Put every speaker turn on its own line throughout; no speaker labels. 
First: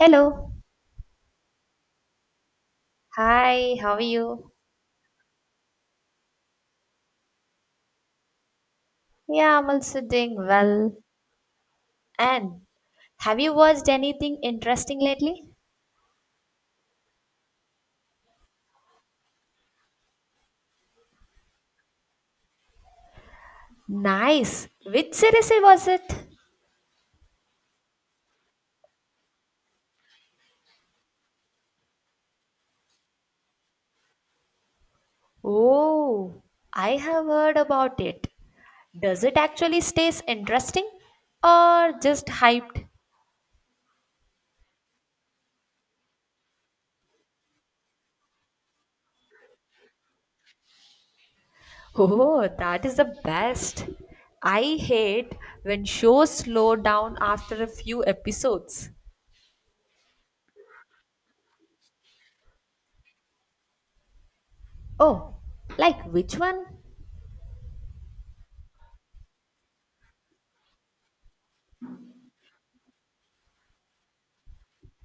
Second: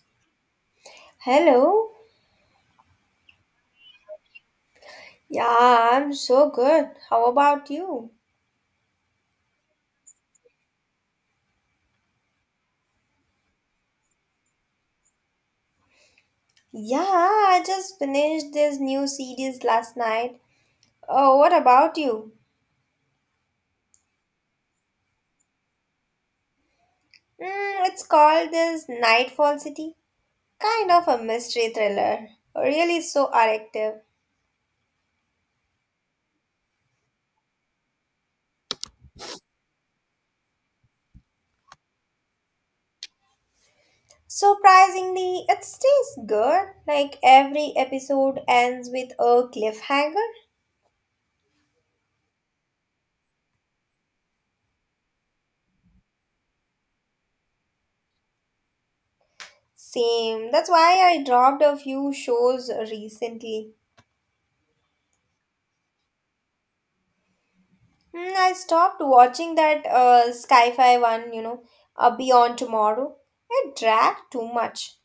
Hello.
Hello.
Hi, how are you?
Yeah, I'm so good. How about you?
Yeah, I'm also doing well. And have you watched anything interesting lately?
Yeah, I just finished this new series last night. Oh, what about you?
Nice. Which series was it?
It's called this Nightfall City. Kind of a mystery thriller. Really so addictive.
Oh, I have heard about it. Does it actually stays interesting or just hyped?
Surprisingly, it stays good. Like every episode ends with a cliffhanger.
Oh, that is the best. I hate when shows slow down after a few episodes.
Same. That's why I dropped a few shows recently.
Oh, like which one?
I stopped watching that Sci-Fi one, Beyond Tomorrow. It dragged too much.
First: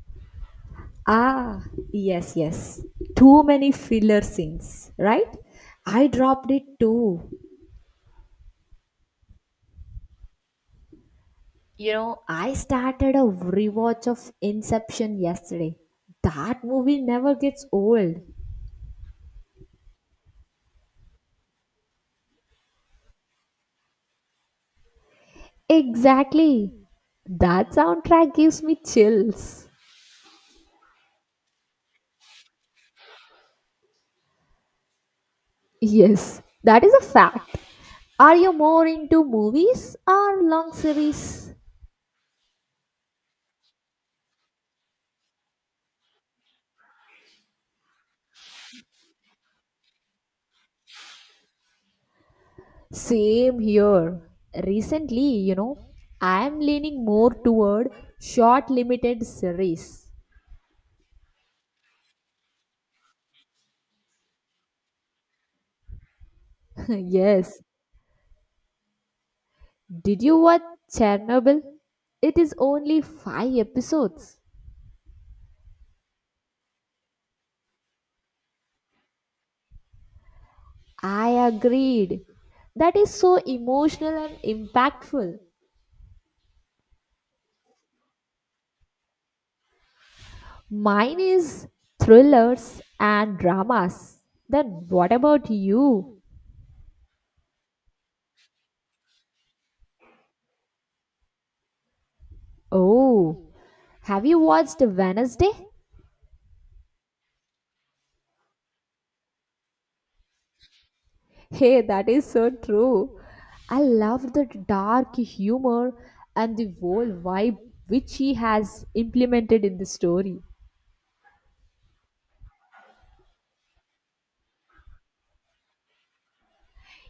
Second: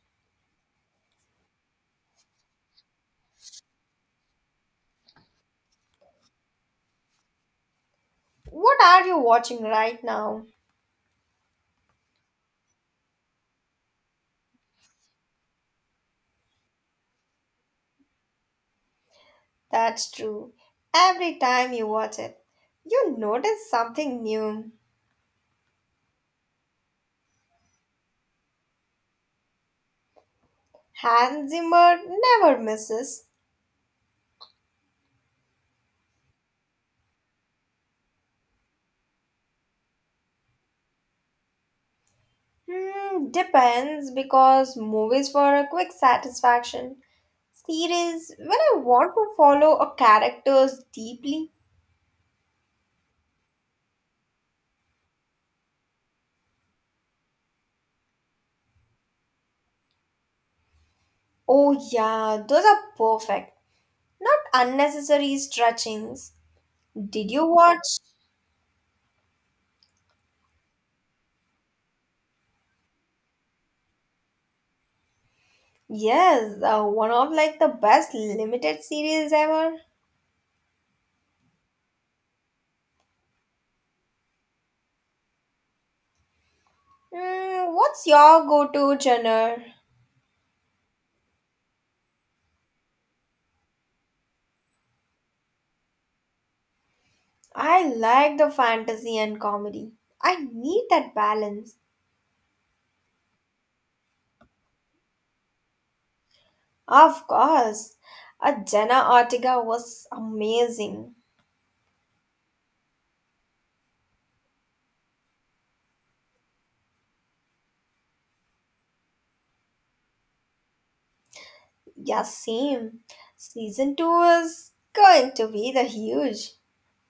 Ah, yes. Too many filler scenes, right? I dropped it too.
What are you watching right now?
You know, I started a rewatch of Inception yesterday. That movie never gets old.
That's true. Every time you watch it, you notice something new.
Exactly. That soundtrack gives me chills.
Hans Zimmer never misses.
Yes, that is a fact. Are you more into movies or long series?
Depends because movies for a quick satisfaction. Series, when I want to follow a characters deeply.
Same here. Recently, you know, I am leaning more toward short limited series.
Oh yeah, those are perfect. Not unnecessary stretchings. Did you
yes.
watch?
Did you watch Chernobyl? It is only 5 episodes.
Yes, one of like the best limited series ever.
I agreed. That is so emotional and impactful.
What's your go-to genre?
Mine is thrillers and dramas. Then what about you?
I like the fantasy and comedy. I need that balance.
Oh, have you watched Wednesday?
Of course. Jenna Ortega was amazing.
Hey, that is so true. I love the dark humor and the whole vibe which he has implemented in the story.
Yeah, same. Season 2 is going to be the huge.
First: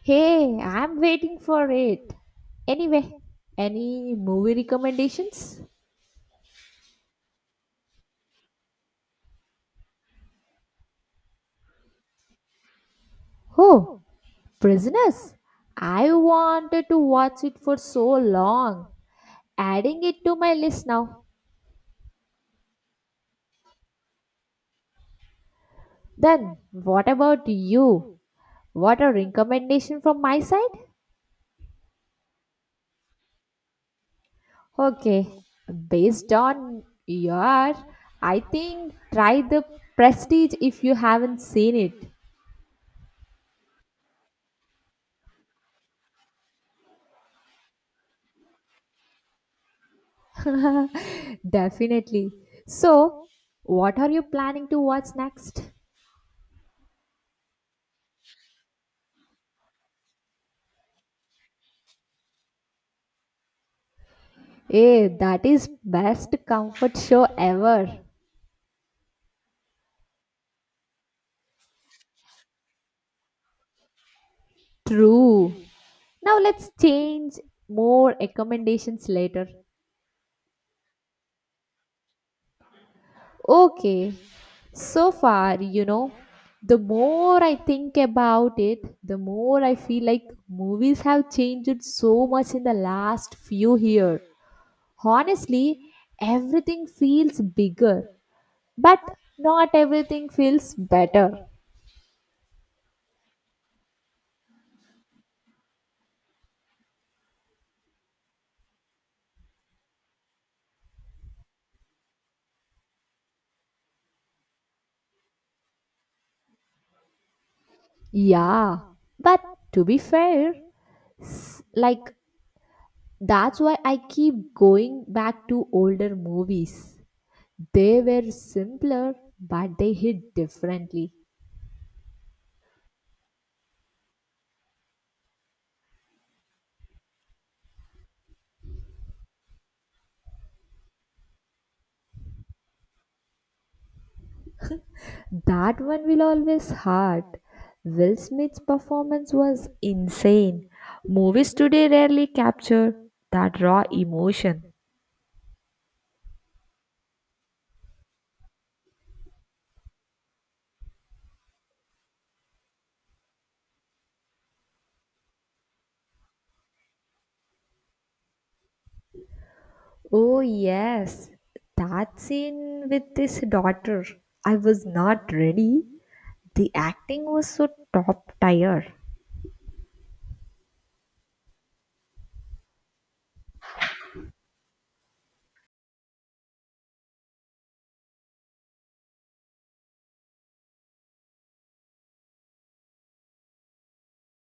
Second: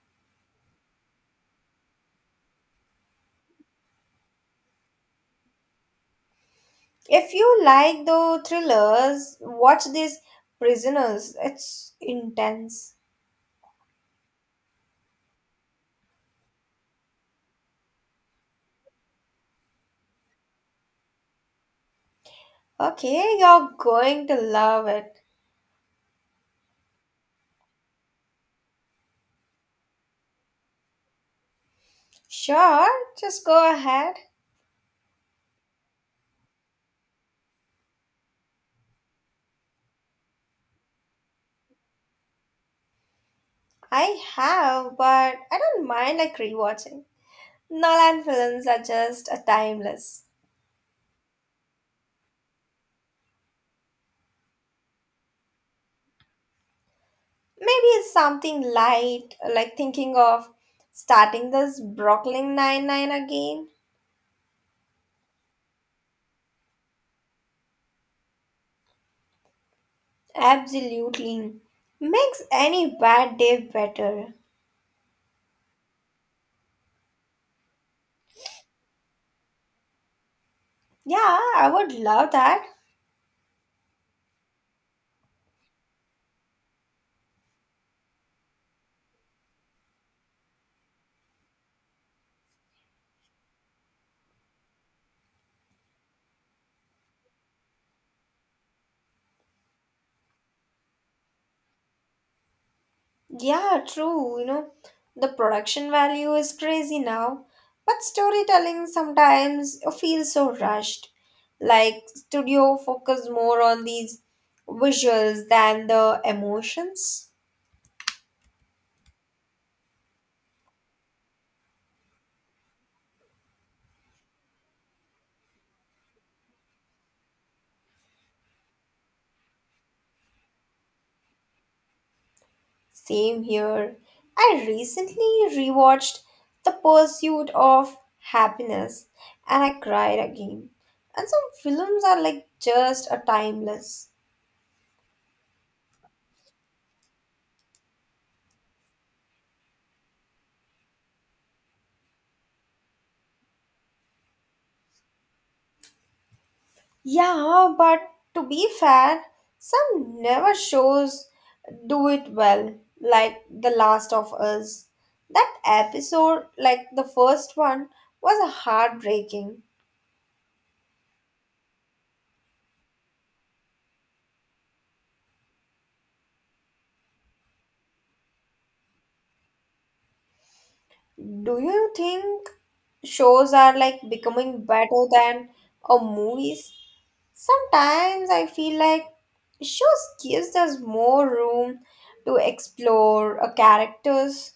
Hey, I'm waiting for it. Anyway, any movie recommendations?
If you like the thrillers, watch this Prisoners. It's intense.
Oh, Prisoners. I wanted to watch it for so long. Adding it to my list now.
Okay, you're going to love it.
Then, what about you? What a recommendation from my side?
Sure, just go ahead.
Okay, based on your, I think try the Prestige if you haven't seen it.
I have, but I don't mind like rewatching. Nolan films are just a timeless.
Definitely. So, what are you planning to watch next?
Maybe it's something light, like thinking of starting this Brooklyn Nine-Nine again.
Eh, that is best comfort show ever.
Absolutely. Makes any bad day better.
True. Now let's change more recommendations later.
Yeah, I would love that.
Okay, so far, you know, the more I think about it, the more I feel like movies have changed so much in the last few years. Honestly, everything feels bigger, but not everything feels better.
Yeah, true. You know, the production value is crazy now, but storytelling sometimes feels so rushed. Like, studio focus more on these visuals than the emotions.
Yeah, but to be fair, like that's why I keep going back to older movies. They were simpler, but they hit differently.
Same here. I recently rewatched The Pursuit of Happiness and I cried again. And some films are like just a timeless.
That one will always hurt. Will Smith's performance was insane. Movies today rarely capture that raw emotion.
Yeah, but to be fair, some never shows do it well, like The Last of Us. That episode, like the first one, was heartbreaking.
Oh, yes, that scene with his daughter. I was not ready. The acting was so top tier.
Do you think shows are like becoming better than a movies? Sometimes I feel like shows gives us more room to explore a characters.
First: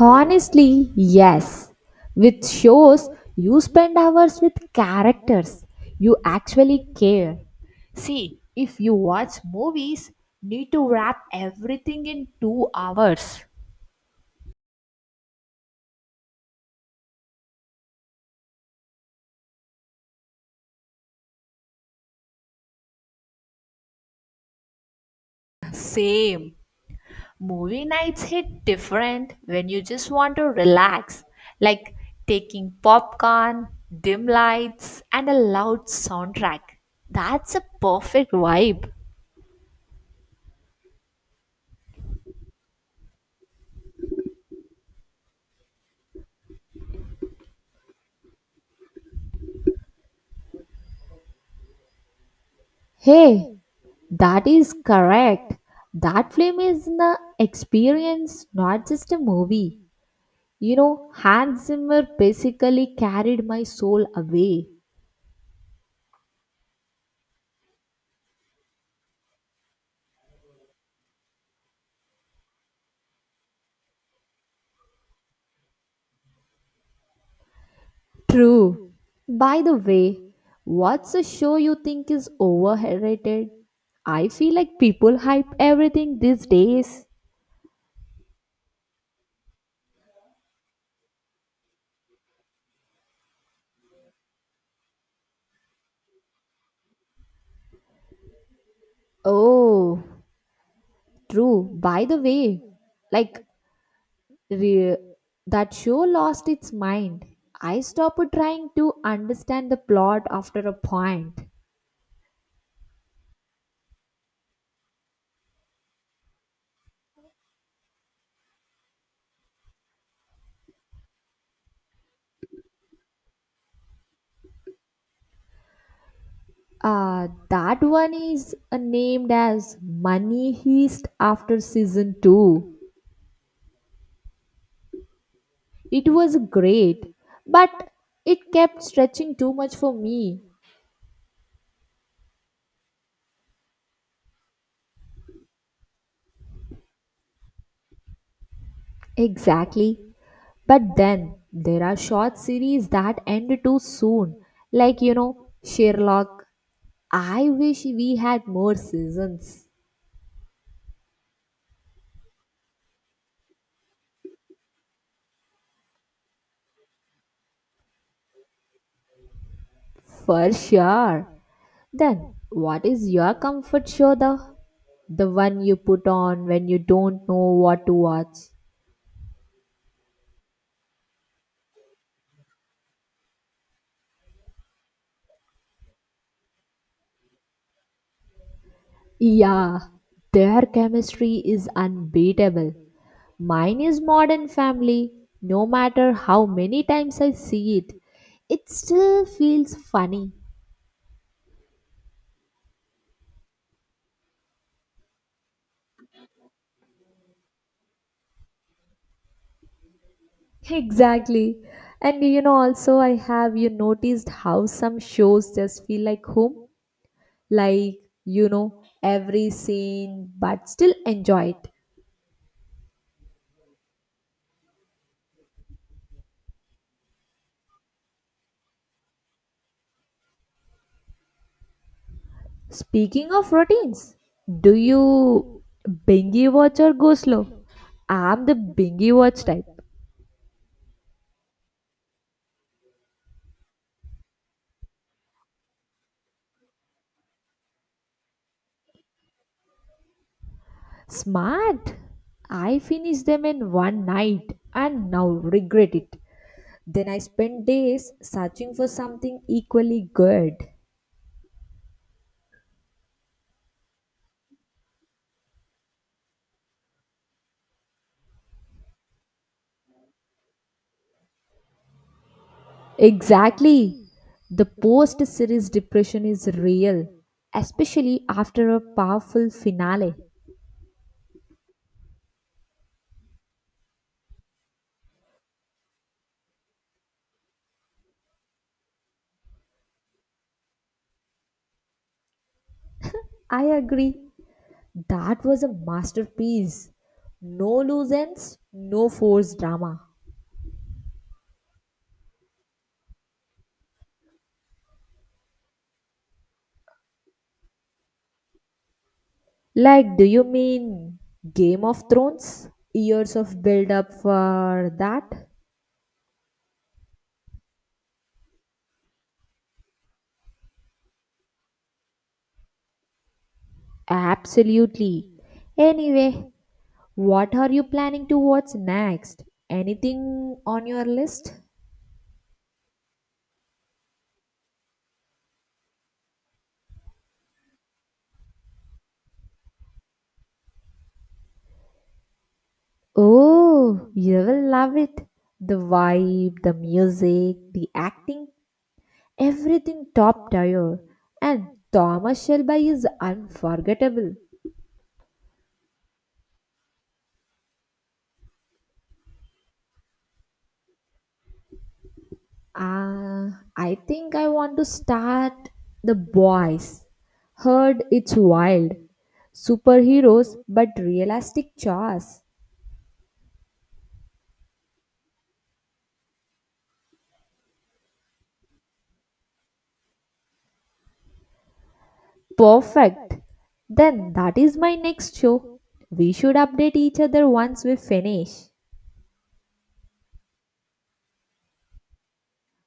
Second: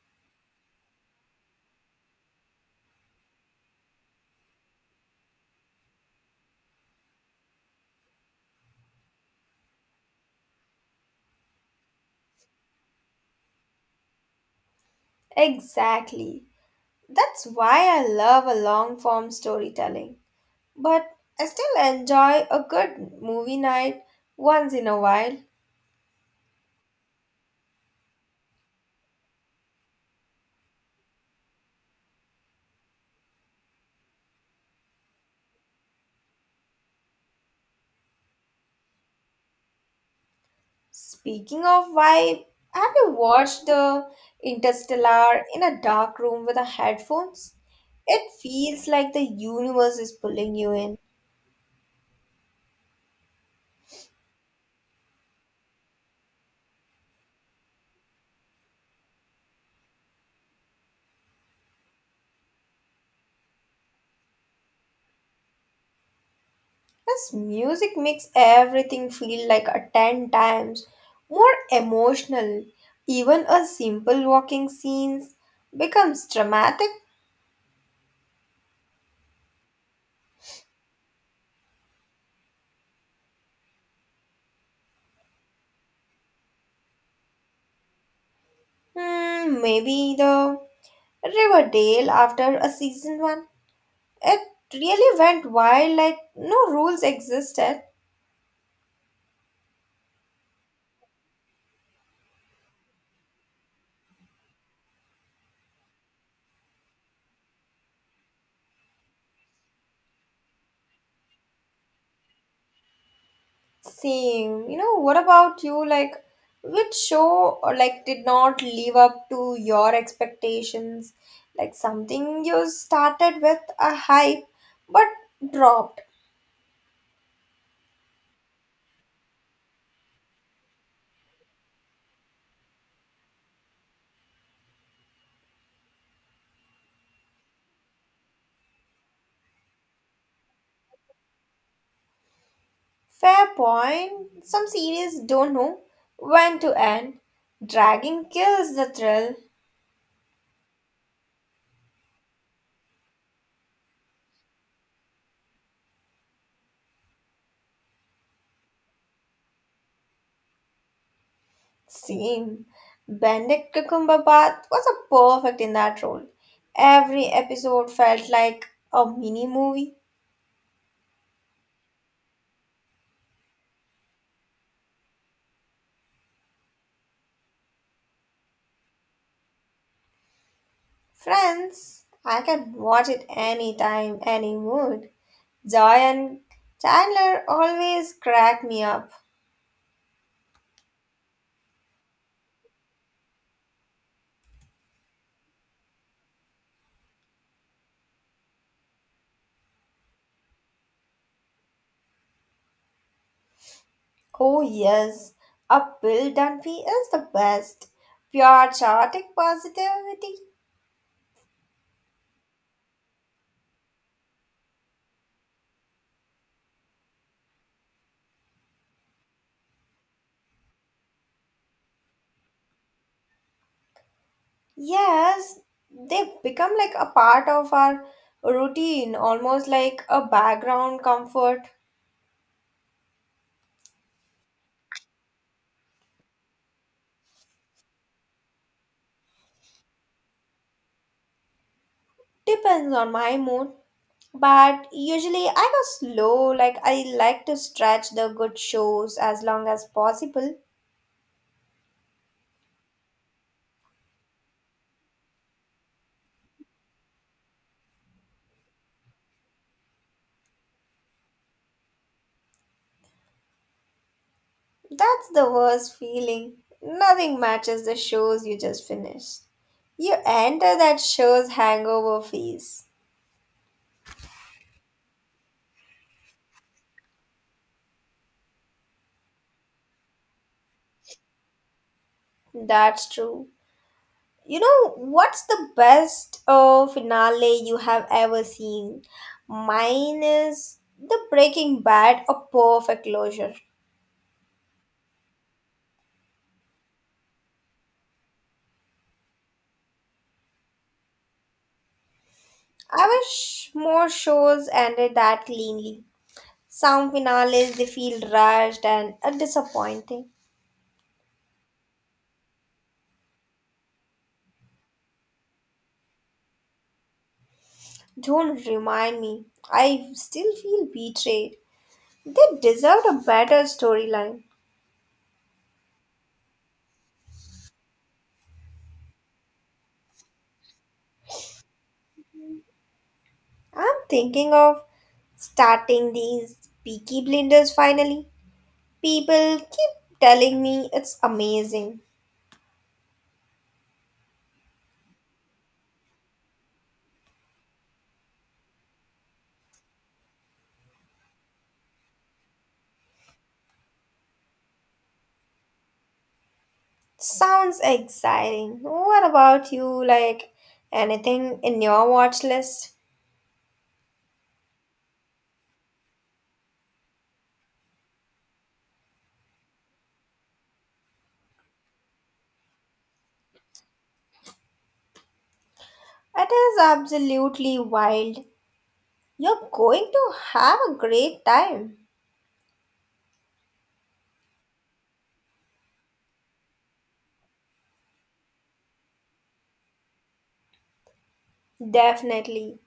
Honestly, yes. With shows, you spend hours with characters you actually care. See, if you watch movies, need to wrap everything in 2 hours.
Exactly. That's why I love a long form storytelling. But I still enjoy a good movie night once in a while.
Same. Movie nights hit different when you just want to relax, like taking popcorn, dim lights, and a loud soundtrack. That's a perfect vibe.
Speaking of vibe, have you watched the Interstellar in a dark room with the headphones? It feels like the universe is pulling you in.
Hey, that is correct. That film is an experience, not just a movie. You know, Hans Zimmer basically carried my soul away.
This music makes everything feel like a 10 times more emotional. Even a simple walking scenes becomes dramatic.
True. By the way, what's a show you think is overrated? I feel like people hype everything these days.
Maybe the Riverdale after a season one. It really went wild, like no rules existed.
Oh, true. By the way, like Re- that show lost its mind. I stopped trying to understand the plot after a point.
Same. You know, what about you? Like, which show or like did not live up to your expectations? Like something you started with a hype but dropped.
That one is named as Money Heist after season 2. It was great, but it kept stretching too much for me.
Fair point. Some series don't know when to end. Dragging kills the thrill.
Exactly. But then there are short series that end too soon. Like, you know, Sherlock. I wish we had more seasons.
Same. Benedict Cumberbatch was a perfect in that role. Every episode felt like a mini movie.
For sure. Then, what is your comfort show though? The one you put on when you don't know what to watch.
Friends, I can watch it anytime, any mood. Joy and Chandler always crack me up.
Yeah, their chemistry is unbeatable. Mine is Modern Family. No matter how many times I see it, it still feels funny.
Oh yes, a Bill Dunphy is the best. Pure chaotic positivity.
Exactly. And you know, also, I have you noticed how some shows just feel like home? Like, you know, every scene, but still enjoy it.
Yes, they become like a part of our routine, almost like a background comfort.
Speaking of routines, do you bingy watch or go slow? I'm the bingy watch type.
Depends on my mood, but usually I go slow. Like I like to stretch the good shows as long as possible.
Smart. I finish them in one night and now regret it. Then I spend days searching for something equally good.
That's the worst feeling. Nothing matches the shows you just finished. You enter that show's hangover phase.
Exactly. The post series depression is real, especially after a powerful finale.
That's true. You know what's the best finale you have ever seen? Mine is the Breaking Bad, a perfect closure.
I agree. That was a masterpiece. No loose ends, no forced drama.
I wish more shows ended that cleanly. Some finales they feel rushed and
Like, do
disappointing.
you mean Game of Thrones? Years of build up for that?
Don't remind me. I still feel betrayed. They deserved a better storyline.
Absolutely. Anyway, what are you planning to watch next? Anything on your list?
I'm thinking of starting these Peaky Blinders finally. People keep telling me it's amazing.
Oh, you will love it. The vibe, the music, the acting, everything top tier. And Thomas Shelby is unforgettable.
Sounds exciting. What about you? Like anything in your watch list?
Uh, I think I want to start The Boys. Heard it's wild. Superheroes, but realistic chores.
It is absolutely wild. You're going to have a great time.
Perfect. Then that is my next show. We should update each other once we finish.
Definitely.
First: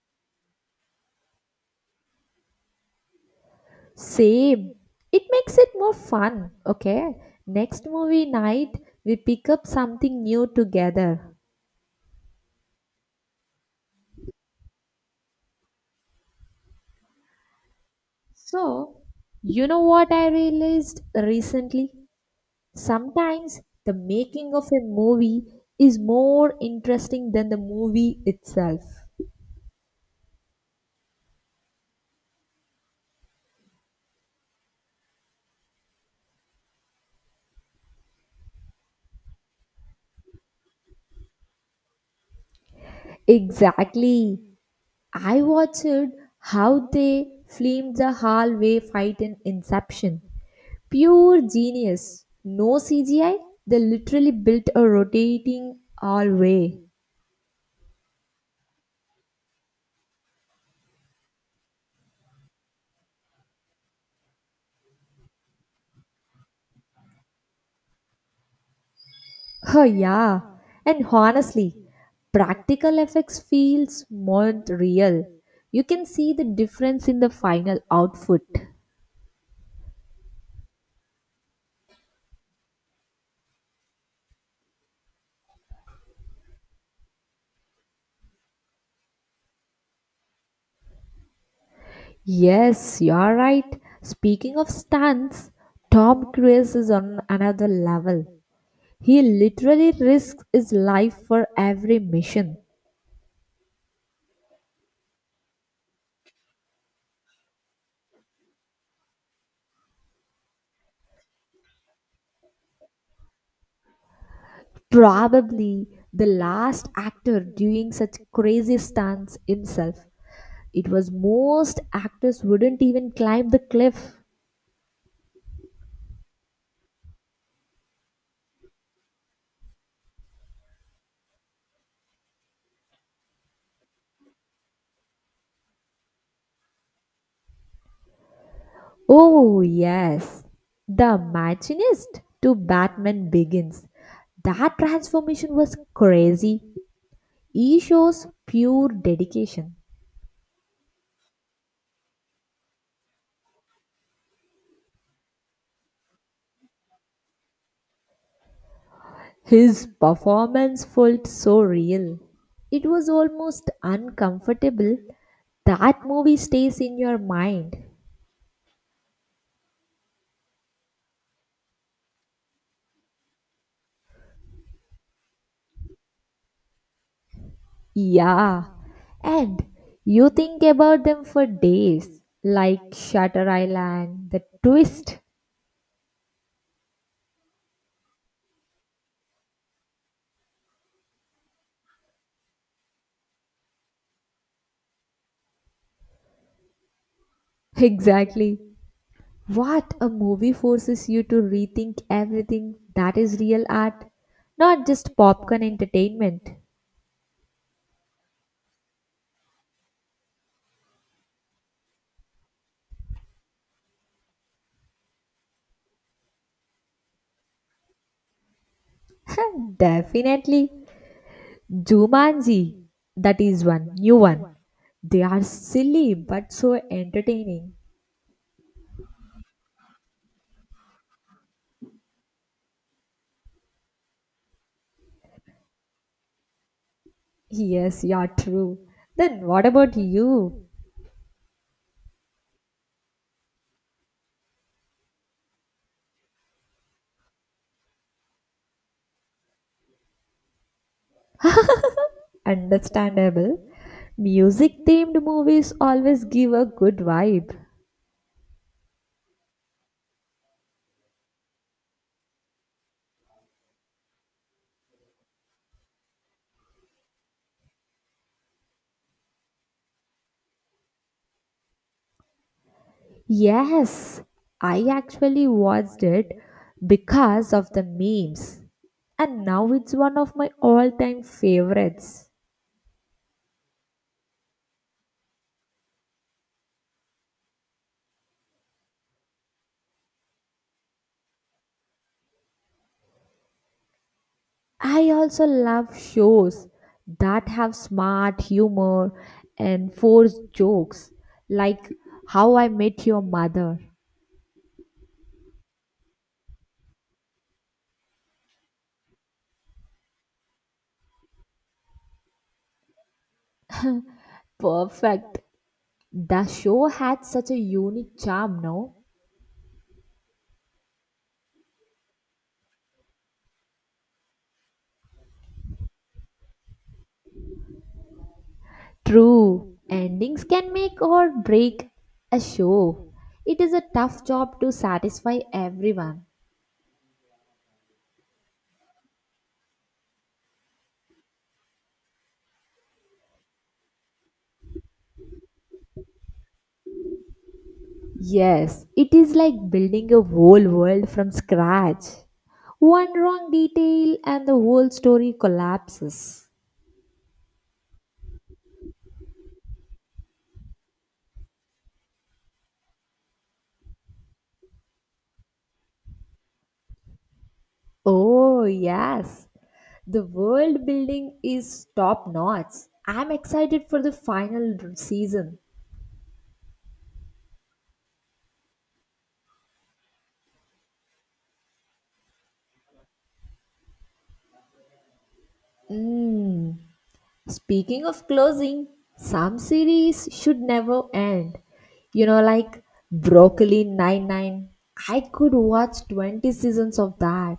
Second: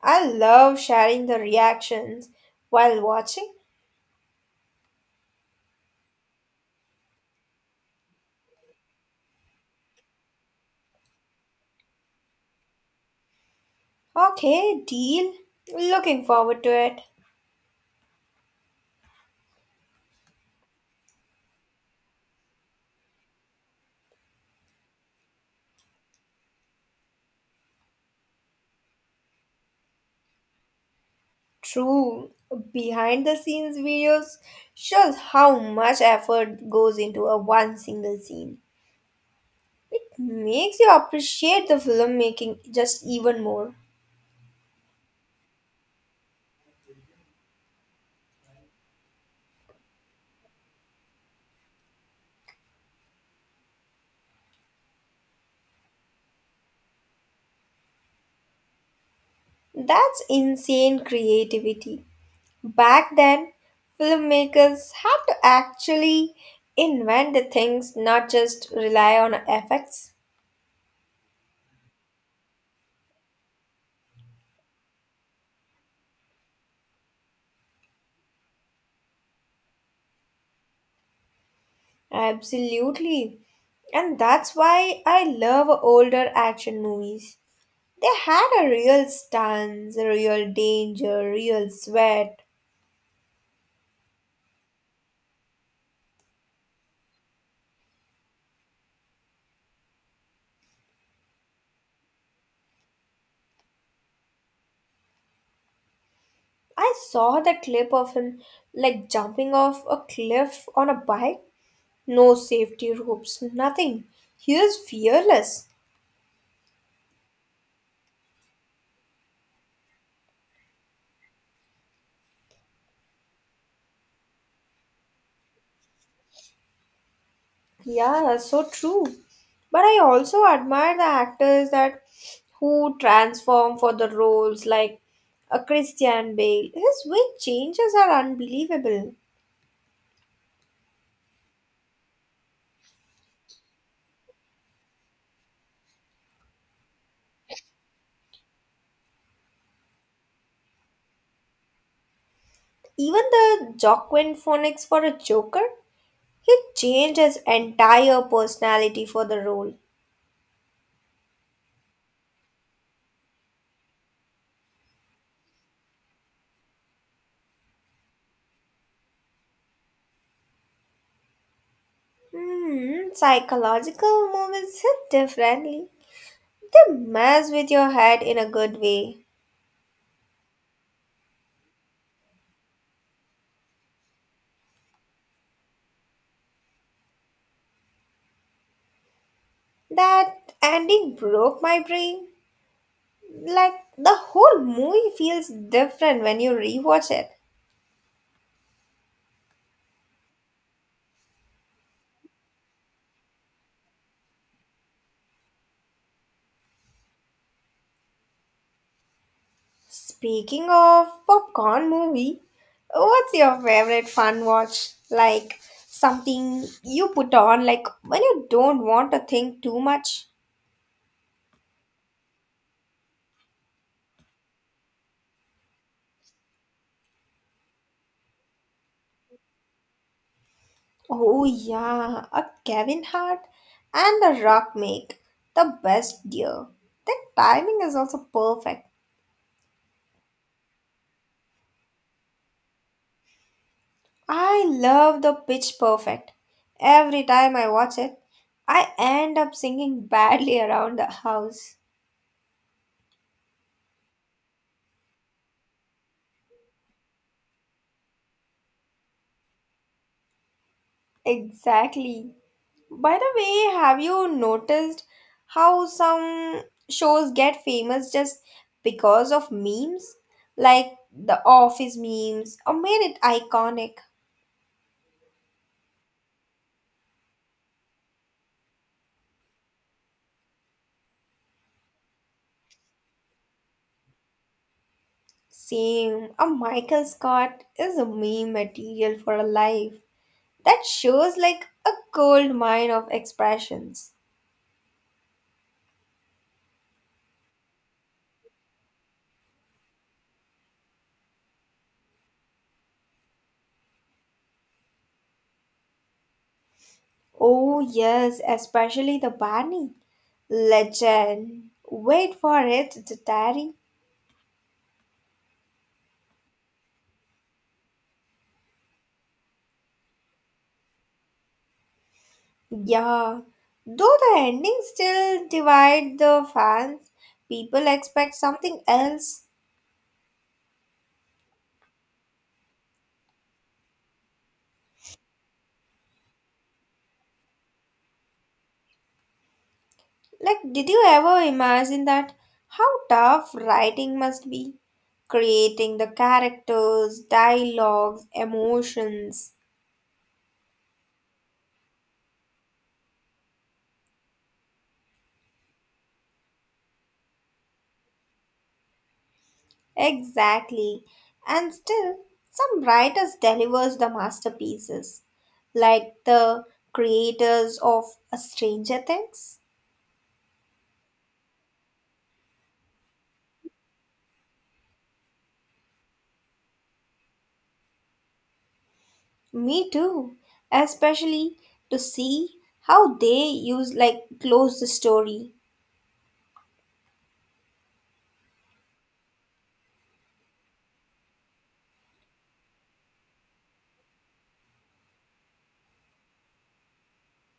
I love sharing the reactions while watching.
Same. It makes it more fun, okay? Next movie night, we pick up something new together.
Okay, deal. Looking forward to it.
So, you know what I realized recently? Sometimes the making of a movie is more interesting than the movie itself.
True. Behind the scenes videos shows how much effort goes into a one single scene. It makes you appreciate the filmmaking just even more.
Exactly. I watched how they filmed the hallway fight in Inception. Pure genius. No CGI. They literally built a rotating hallway.
That's insane creativity. Back then, filmmakers had to actually invent the things, not just rely on
Oh
effects.
yeah. And honestly, practical effects feels more real. You can see the difference in the final output.
Absolutely. And that's why I love older action movies. They had a real stance, a real danger, real sweat.
Yes, you're right. Speaking of stunts, Tom Cruise is on another level. He literally risks his life for every mission.
I saw the clip of him like jumping off a cliff on a bike. No safety ropes, nothing. He was fearless.
Probably the last actor doing such crazy stunts himself. It was most actors wouldn't even climb the cliff.
Yeah, that's so true. But I also admire the actors that who transform for the roles like a Christian Bale. His weight changes are unbelievable.
Oh, yes. The machinist to Batman Begins. That transformation was crazy. He shows pure dedication.
Even the Joaquin Phoenix for a Joker, he changed his entire personality for the role.
His performance felt so real. It was almost uncomfortable. That movie stays in your mind.
Psychological movies hit differently. They mess with your head in a
Yeah.
good way.
And you think about them for days, like Shutter Island, the twist.
That ending broke my brain. Like the whole movie feels different when you rewatch it.
Exactly. What a movie forces you to rethink everything that is real art, not just popcorn entertainment.
Speaking of popcorn movie, what's your favorite fun watch? Like something you put on like when you don't want to think too much?
Definitely. Jumanji, that is one, new one. They are silly but so entertaining.
Oh yeah, a Kevin Hart and a Rock make the best deal. The timing is
Yes, you
also
are true.
perfect.
Then what about you?
I love the Pitch Perfect. Every time I watch it, I end up singing badly around the house.
Understandable. Music themed movies always give a good vibe.
Exactly. By the way, have you noticed how some shows get famous just because of memes? Like the Office memes, or made it iconic.
Yes, I actually watched it because of the memes, and now it's one of my all time favorites.
Same, a Michael Scott is a meme material for a life. That shows like a gold mine of expressions.
I also love shows that have smart humor and forced jokes, like How I Met Your Mother.
Oh, yes, especially the Barney. Legend. Wait for it, the Terry.
Perfect. The show had such a unique charm, no?
Yeah. Though the ending still divide the fans, people expect something else.
True. Endings can make or break a show. It is a tough job to satisfy everyone.
Like, did you ever imagine that? How tough writing must be. Creating the characters, dialogues,
Yes, it is
emotions.
like building a whole world from scratch. One wrong detail and the whole story collapses.
Exactly. And still, some writers delivers the masterpieces, like the creators of
Oh,
Stranger
yes.
Things.
The world building is top notch. I'm excited for the final season.
Me too. Especially to see how they use like close the story.
Mm. Speaking of closing, some series should never end. You know, like Broccoli Nine Nine. I could watch 20 seasons of that.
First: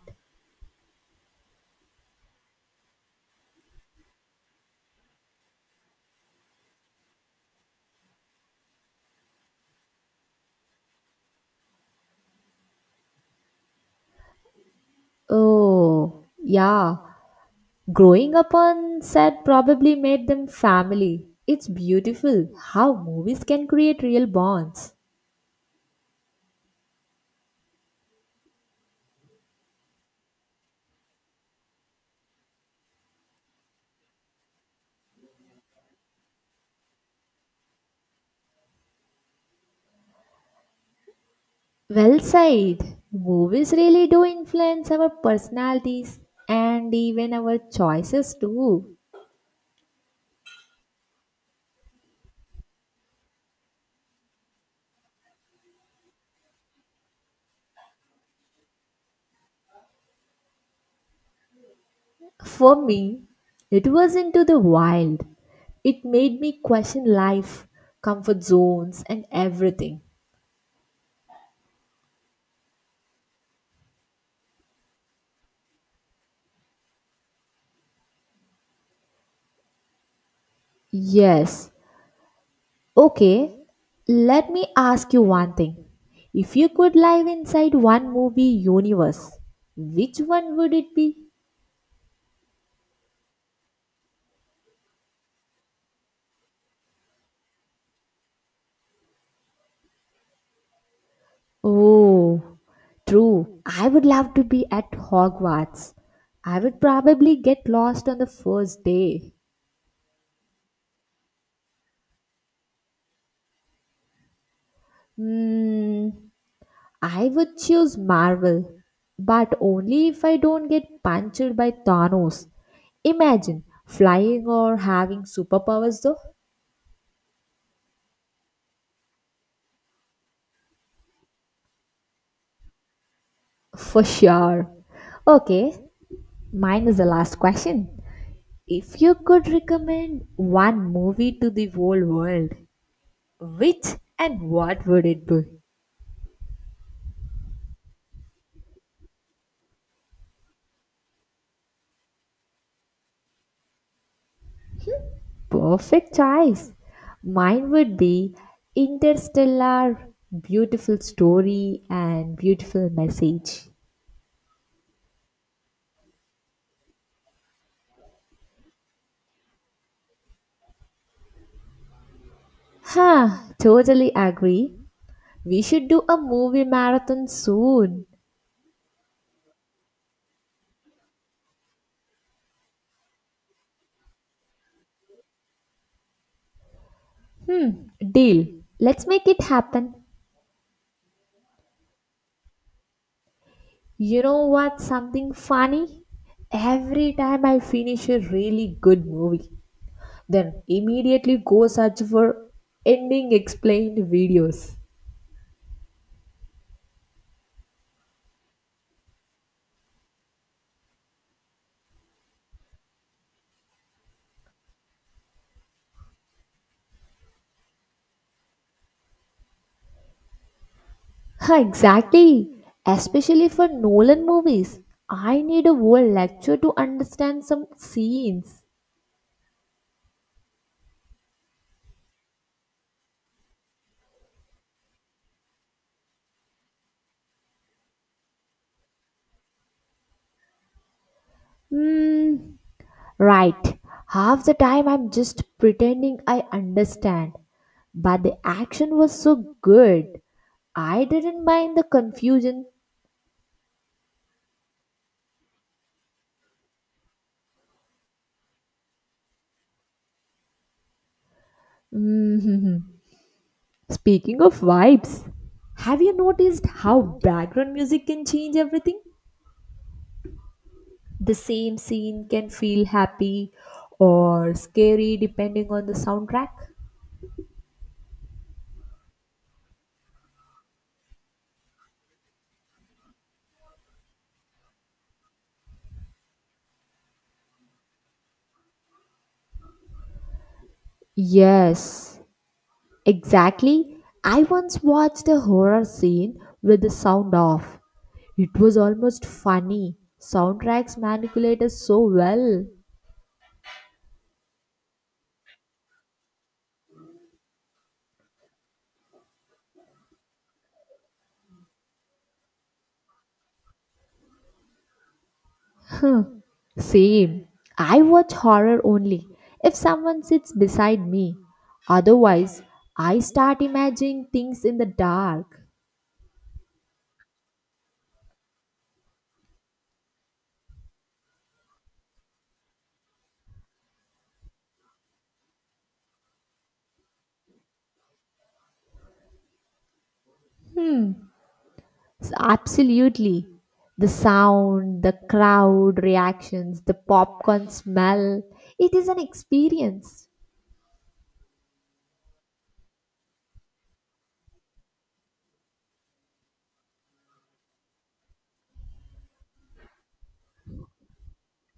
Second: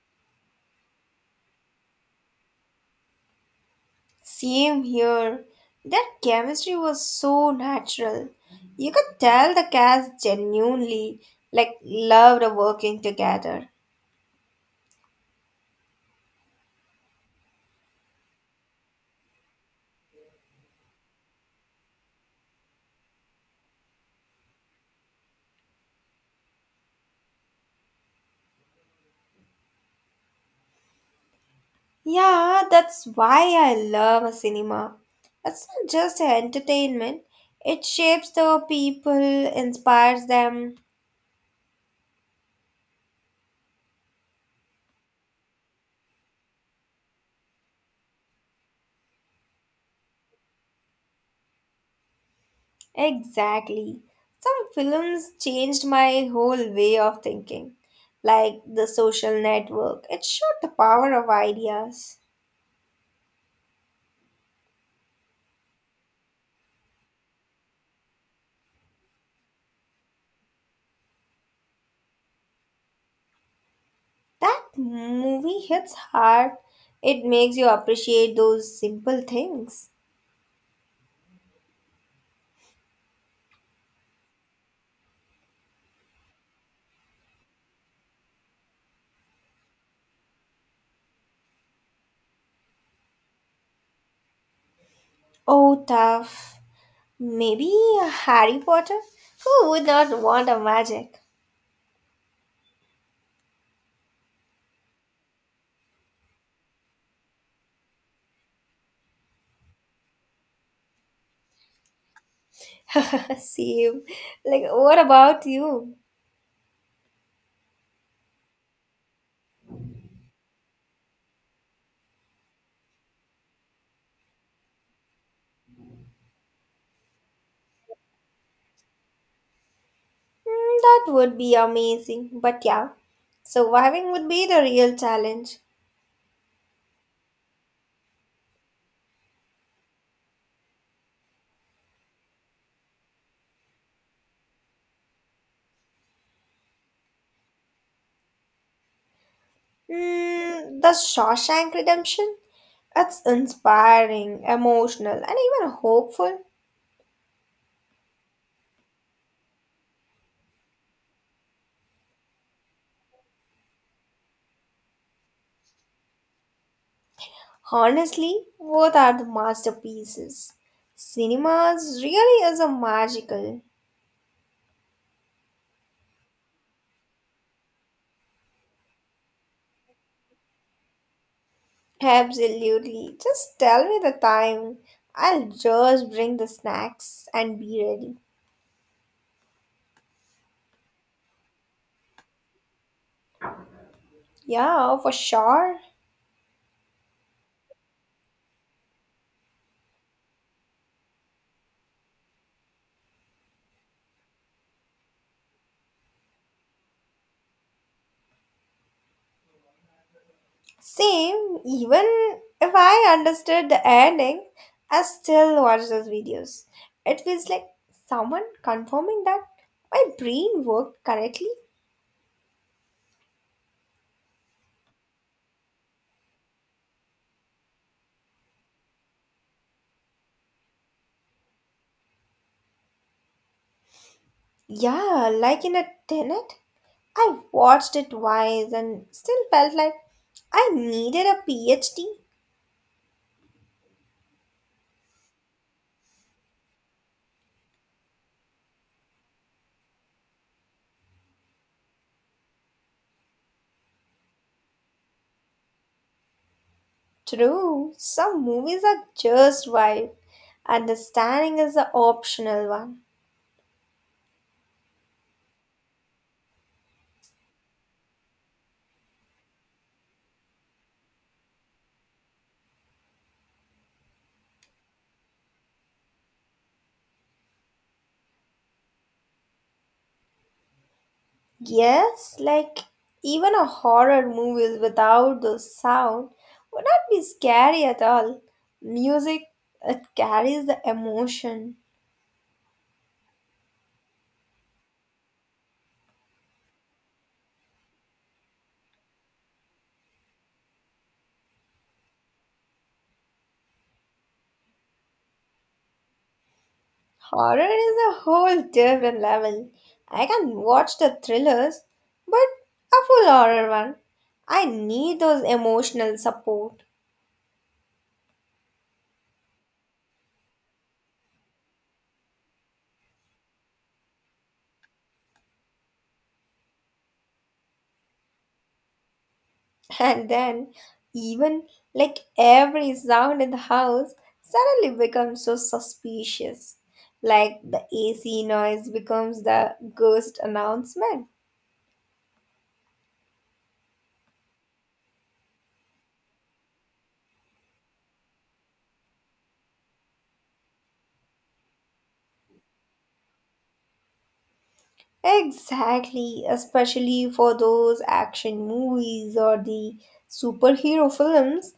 Same here. Their chemistry was so natural. You could tell the cast genuinely like loved working together.
Oh, yeah. Growing up on set probably made them family. It's beautiful how movies can create real bonds.
Yeah, that's why I love cinema. It's not just entertainment, it shapes the people, inspires them.
Well said. Movies really do influence our personalities and even our choices too.
Exactly. Some films changed my whole way of thinking, like The Social Network. It showed the power of ideas.
For me, it was Into the Wild. It made me question life, comfort zones, and everything.
That movie hits hard. It makes you appreciate those simple things.
Yes. Okay, let me ask you one thing. If you could live inside one movie universe, which one would it be?
Oh, tough. Maybe Harry Potter? Who would not want a magic?
Oh, true. I would love to be at Hogwarts. I would probably get lost on the first day.
Same. Like, what about you?
Hmm, I would choose Marvel, but only if I don't get punctured by Thanos. Imagine flying or having superpowers though.
That would be amazing. But yeah,
For
surviving would be the
sure.
real challenge.
Okay, mine is the last question. If you could recommend one movie to the whole world, which and what would it be?
The Shawshank Redemption? It's inspiring, emotional, and even
Perfect
hopeful.
choice. Mine would be Interstellar, beautiful story and beautiful message.
Honestly, both are the masterpieces. Cinemas really is a
Huh,
magical.
totally agree. We should do a movie marathon soon.
Absolutely. Just tell me the time. I'll just bring the snacks and be
Hmm,
ready.
deal. Let's make it happen. You know what?
Yeah, for
Something
sure.
funny? Every time I finish a really good movie, then immediately go search for ending explained videos.
Same, even if I understood the ending, I still watch those videos. It feels like someone confirming that my brain worked correctly.
exactly. Especially for Nolan movies. I need a whole lecture to understand some scenes.
Yeah, like in a tenet, I watched it twice and still felt like I needed a PhD.
Hmm. Right. Half the time I'm just pretending I understand. But the action was so good. I didn't mind the confusion.
True, some movies are just vibe. Understanding is the optional
Mhm.
one.
Speaking of vibes, have you noticed how background music can change everything? The same scene can feel happy or scary depending on the soundtrack.
Yes, like even a horror movies without the sound would not be scary at all. Music it carries the emotion.
Yes, exactly. I once watched a horror scene with the sound off. It was almost funny. Soundtracks manipulate us so well.
Horror is a whole different level. I can watch the thrillers, but a full horror one. I need those emotional support.
Same. I watch horror only if someone sits beside me. Otherwise, I start imagining things in the dark.
And then, even like every sound in the house suddenly becomes so suspicious. Like the AC noise becomes the ghost announcement.
Absolutely. The sound, the crowd reactions, the popcorn smell, it is an experience.
Exactly, especially for those action movies or the superhero films,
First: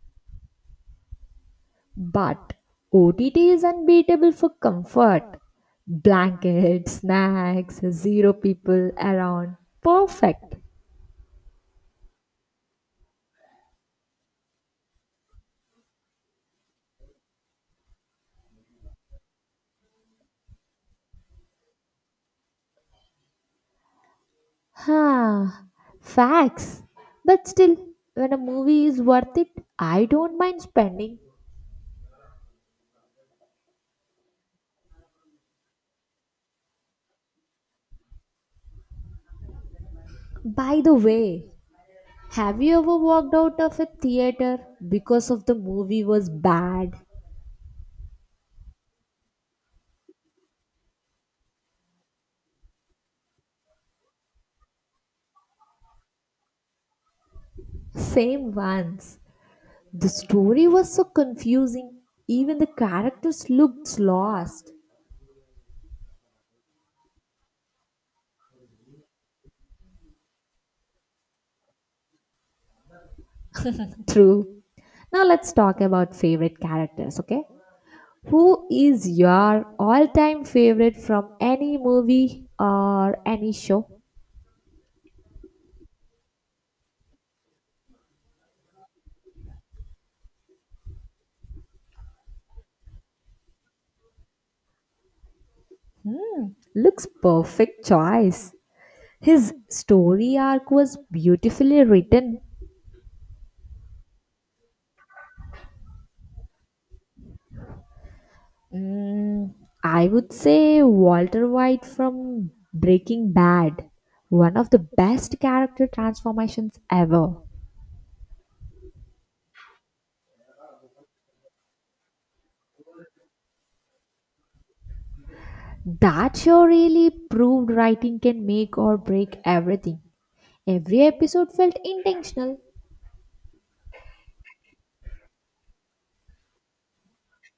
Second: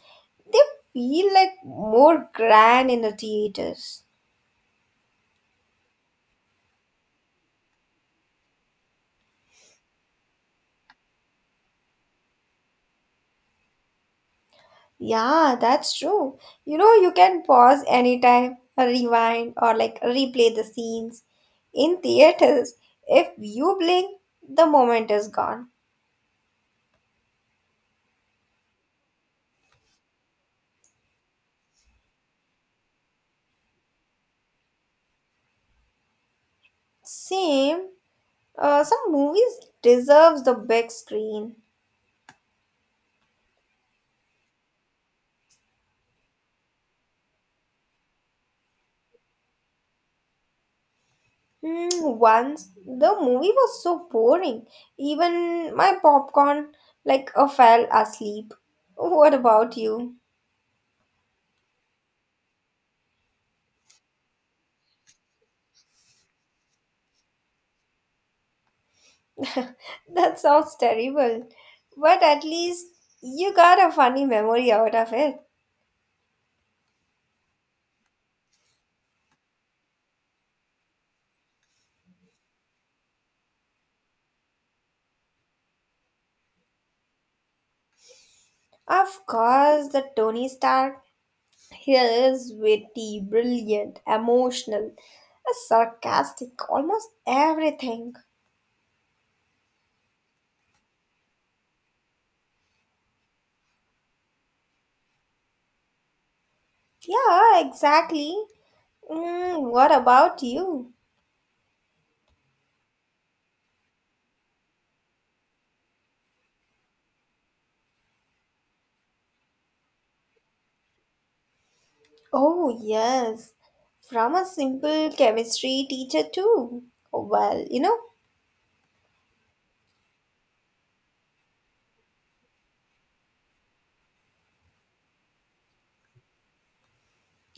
they feel like more
But
grand in the
OTT is
theaters.
unbeatable for comfort. Blankets, snacks, zero people around. Perfect.
Yeah, that's true. You know, you can pause anytime, rewind, or like replay the scenes. In theaters, if you blink, the moment is
Huh.
gone.
Facts. But still, when a movie is worth it, I don't mind spending.
Same, some movies deserves the
By
big
the way,
screen.
have you ever walked out of a theater because of the movie was bad?
Once the movie was so boring, even my popcorn like fell asleep.
Same once.
What about
The
you?
story was so confusing, even the characters looked lost.
That sounds terrible. But at least you got a funny
True.
memory out of
Now
it.
let's talk about favorite characters, okay? Who is your all-time favorite from any movie or any show?
Of course, the Tony Stark. He is witty, brilliant, emotional, sarcastic, almost
Looks perfect
everything.
choice. His story arc was beautifully written.
Yeah, exactly.
Mm,
What
I would
about
say
you?
Walter White from Breaking Bad, one of the best character transformations ever.
Oh, yes. From a simple chemistry teacher,
That show
too.
really
Well,
proved
you know,
writing can make or break everything. Every episode felt intentional.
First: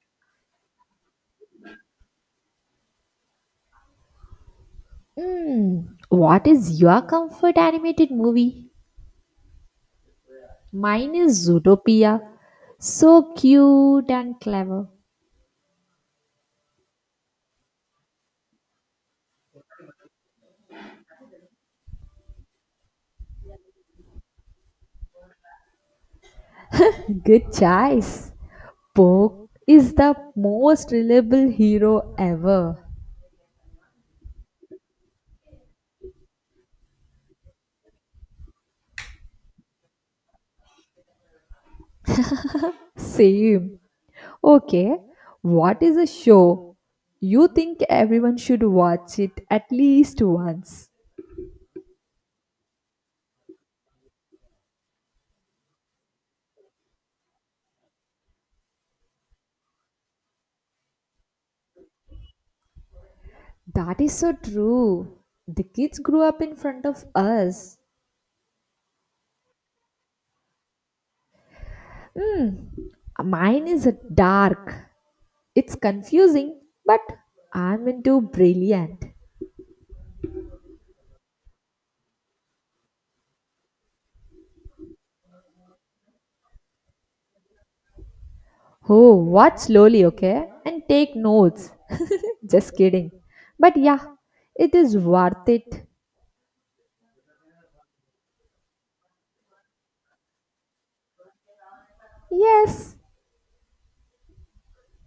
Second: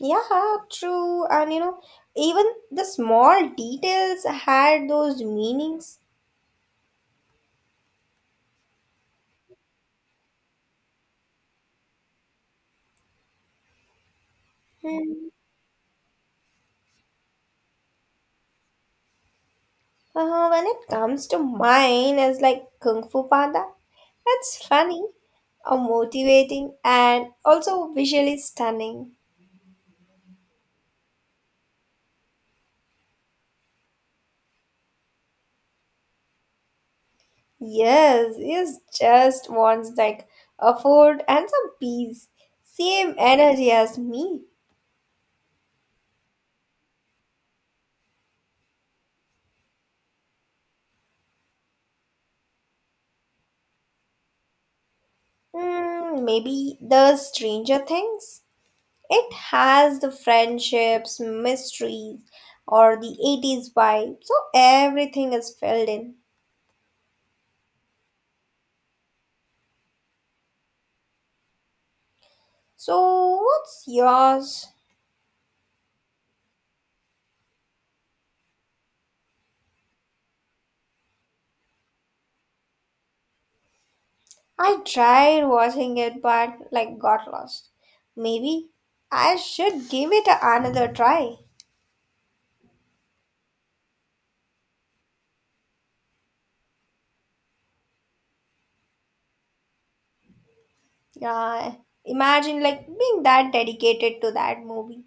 yeah, true. And you know, even the small details had those
Mm,
meanings.
what is your comfort animated movie? Mine is Zootopia. So cute and clever.
Hmm. When it comes to mine, it's like Kung Fu Panda. It's funny, motivating, and
Good
also
choice.
visually stunning.
Poke is the most reliable hero ever.
Yes, it just wants like a food and some peace. Same energy
Same.
as me.
Okay. What is a show you think everyone should watch it at least once?
Maybe the Stranger Things. It has the friendships, mysteries, or the '80s
That is
vibe.
so
So
true.
everything is
The
filled
kids
in.
grew up in front of us. Hmm.
So
Mine
what's
is
yours?
dark. It's confusing, but I'm into brilliant.
I tried watching it but like got lost. Maybe
Oh,
I
watch
should
slowly,
give it
okay? And
another
take
try.
notes. Just kidding. But yeah, it is worth it.
Yeah, imagine like
Yes,
being that dedicated to that movie.